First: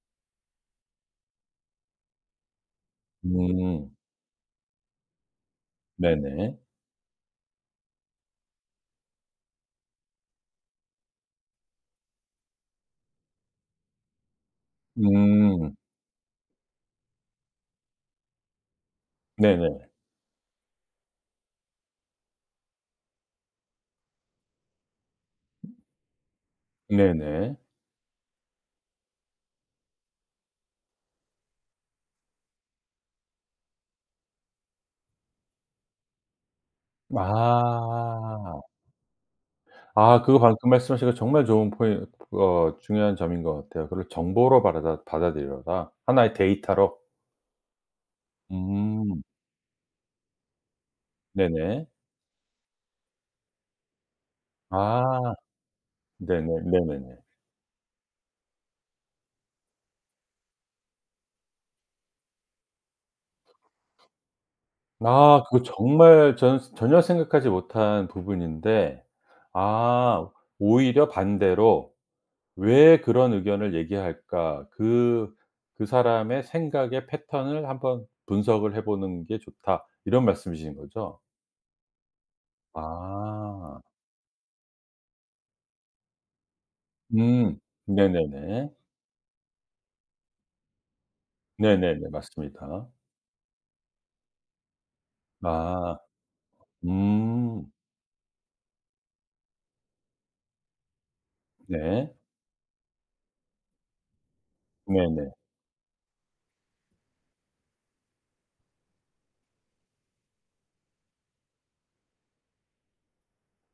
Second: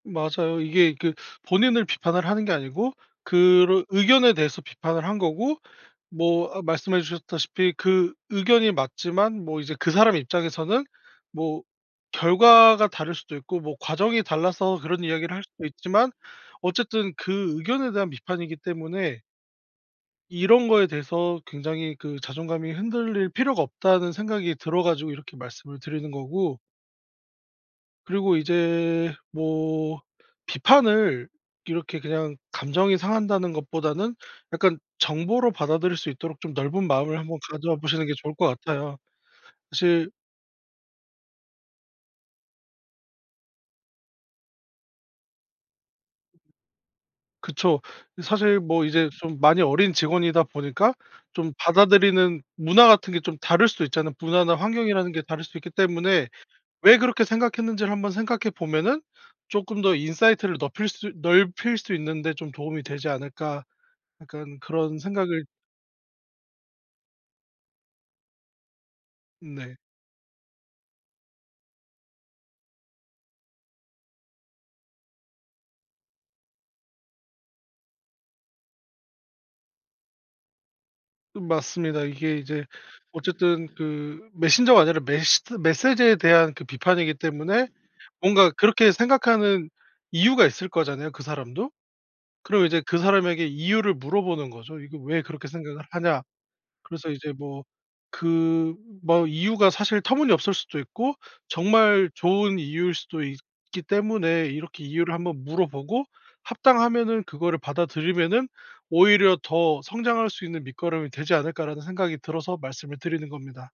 맞아요. 이게 그 본인을 비판을 하는 게 아니고 그런 음. 의견에 대해서 비판을 한 거고 뭐 네네. 아 말씀해 주셨다시피 그 의견이 맞지만 뭐 이제 그 사람 입장에서는 뭐 결과가 다를 수도 있고 뭐 과정이 달라서 그런 이야기를 할 수도 음. 있지만 어쨌든 그 의견에 대한 비판이기 때문에 네네. 이런 거에 대해서 굉장히 그 '자존감이 흔들릴 필요가 없다.'는 생각이 들어 가지고 이렇게 말씀을 드리는 거고 네네. 그리고 이제 뭐 비판을 이렇게 그냥 감정이 상한다는 것보다는 약간 정보로 받아들일 수 있도록 좀 넓은 마음을 한번 가져 보시는 게 좋을 것 아. 같아요. 사실 아 그거 방금 말씀하신 거 정말 좋은 포인 어 중요한 점인 것 같아요. 그리고 정보로 받아라 받아들여라. 1 의 데이터로. 그쵸. 사실 뭐 이제 음. 좀 많이 어린 직원이다 보니까 좀 네네. 받아들이는 문화 같은 게 좀 다를 수도 있잖아요. 문화나 환경이라는 게 아. 다를 수 있기 때문에 네네. 왜 네네네. 그렇게 생각했는지를 한번 생각해 보면은 조금 더 '인사이트를 넙힐 수 넓힐 수 있는 데 좀 도움이 되지 않을까.' 약간 그런 아 생각을 그거 정말 저는 전혀 생각하지 못한 부분인데 네. 아 오히려 반대로 왜 그런 의견을 얘기할까? "그 그 사람의 생각의 패턴을 한번 분석을 해보는 게 좋다." 이런 말씀이신 거죠? 맞습니다. 이게 이제 어쨌든 아. 그 메신저가 아니라 메시드 메시지에 대한 그 비판이기 음 때문에 뭔가 네네네. 그렇게 생각하는 이유가 있을 거잖아요 그 사람도. 네네네. 그럼 이제 맞습니다. 그 사람에게 이유를 물어보는 거죠. "이거 왜 그렇게 생각을 아 하냐?" 그래서 이제 뭐 음. 그 뭐 이유가 사실 터무니없을 수도 있고 정말 네. 좋은 이유일 수도 있기 때문에 이렇게 이유를 네네. 한번 물어보고 합당하면은 그거를 받아들이면은 '오히려 더 성장할 수 있는 밑거름이 되지 않을까.'라는 생각이 들어서 말씀을 드리는 겁니다.